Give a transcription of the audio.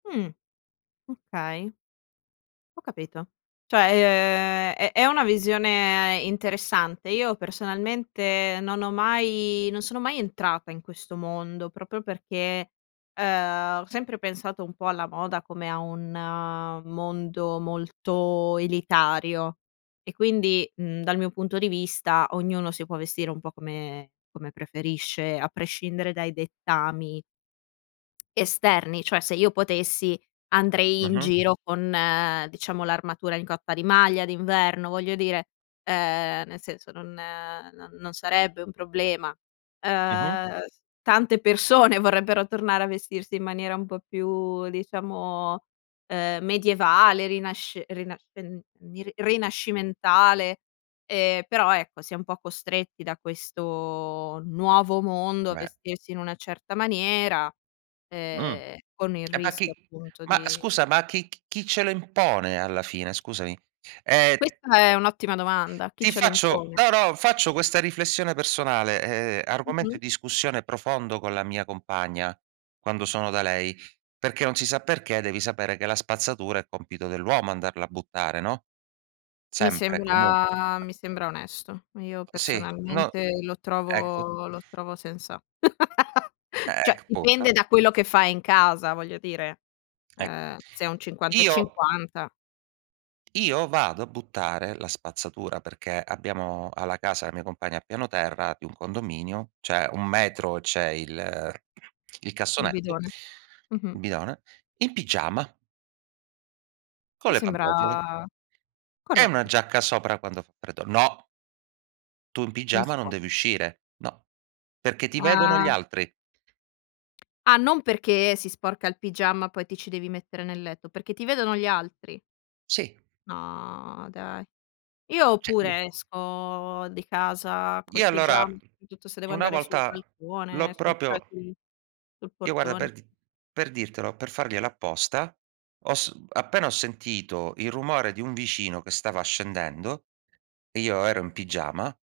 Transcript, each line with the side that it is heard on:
left: Mh. Okay. Ho capito. Cioè ehm, è è una visione interessante. Io personalmente non ho mai, non sono mai entrata in questo mondo proprio perché, ehm, ho sempre pensato un po' alla moda come a un, ehm, a mondo molto elitario e quindi, mhmm, dal mio punto di vista ognuno si può vestire un po' come come preferisce a prescindere dai dettami esterni, cioè se io potessi andrei in
right: Mh-mh.
left: giro con, ehm, diciamo l'armatura in coppa di maglia d'inverno, voglio dire ehm, nel senso non ehm, no, non sarebbe un problema.
right: Mh-mh.
left: Ehm, tante persone, vorrebbero tornare a vestirsi in maniera un po' più diciamo, ehm, medievale, rinasc rina rin ri rinascimentale, ehm, però ecco si è un po' costretti da questo nuovo mondo a
right: Ve
left: vestirsi in una certa maniera,
right: Mh.
left: ehm, con il
right: E ma
left: rischio
right: chi
left: appunto
right: ma
left: di
right: scusa, ma chi ch chi ce lo impone alla fine, scusami? ehm
left: Questa è un'ottima domanda, chi
right: ti
left: ce lo
right: faccio
left: impone?
right: no, no, faccio questa riflessione personale, ehm, argomento
left: Mh-mh.
right: di discussione profondo con la mia compagna quando sono da lei, perché non si sa perché, devi sapere che la spazzatura è compito dell'uomo andarla a buttare, no,
left: Mi
right: sempre e comun
left: sembra mi sembra onesto. Io
right: Sì, no
left: personalmente lo
right: ecco.
left: trovo lo trovo sensa
right: Ehm,
left: Cioè dipende
right: [unintelligible]
left: da quello che fai in casa voglio dire.
right: Ec
left: Ehm, se è un cinquanta e
right: Io
left: cinquanta
right: io vado a buttare la spazzatura- perché abbiamo ha la casa, la mia compagna, al piano terra di un condominio, cioè un metro c'è il il
left: Un
right: cassonetto
left: bidone. Mh-mh.
right: il bidone- in pigiama con
left: Mi
right: le pantofole
left: sembra
right: e una
left: corretto.
right: giacca sopra quando fa freddo." No tu in
left: Non
right: pigiama
left: si
right: non
left: può.
right: devi uscire. No. Perché ti vedono gli
left: Ah.
right: altri."
left: Ah non perché si sporca il pigiama poi ti ci devi mettere nel letto, perché ti vedono gli altri.
right: Sì.
left: No dai. Io
right: Cioè
left: pure esco di casa col
right: Io
left: pigiama,
right: allora
left: soprattutto se devo
right: una
left: andare sul
right: volta l'ho
left: balcone, sul cioè
right: proprio
left: sul sul
right: Io guarda
left: portone.
right: per di per dirtelo, per farglielo apposta, ho s appena ho sentito il rumore di un vicino che stava scendendo e io ero in pigiama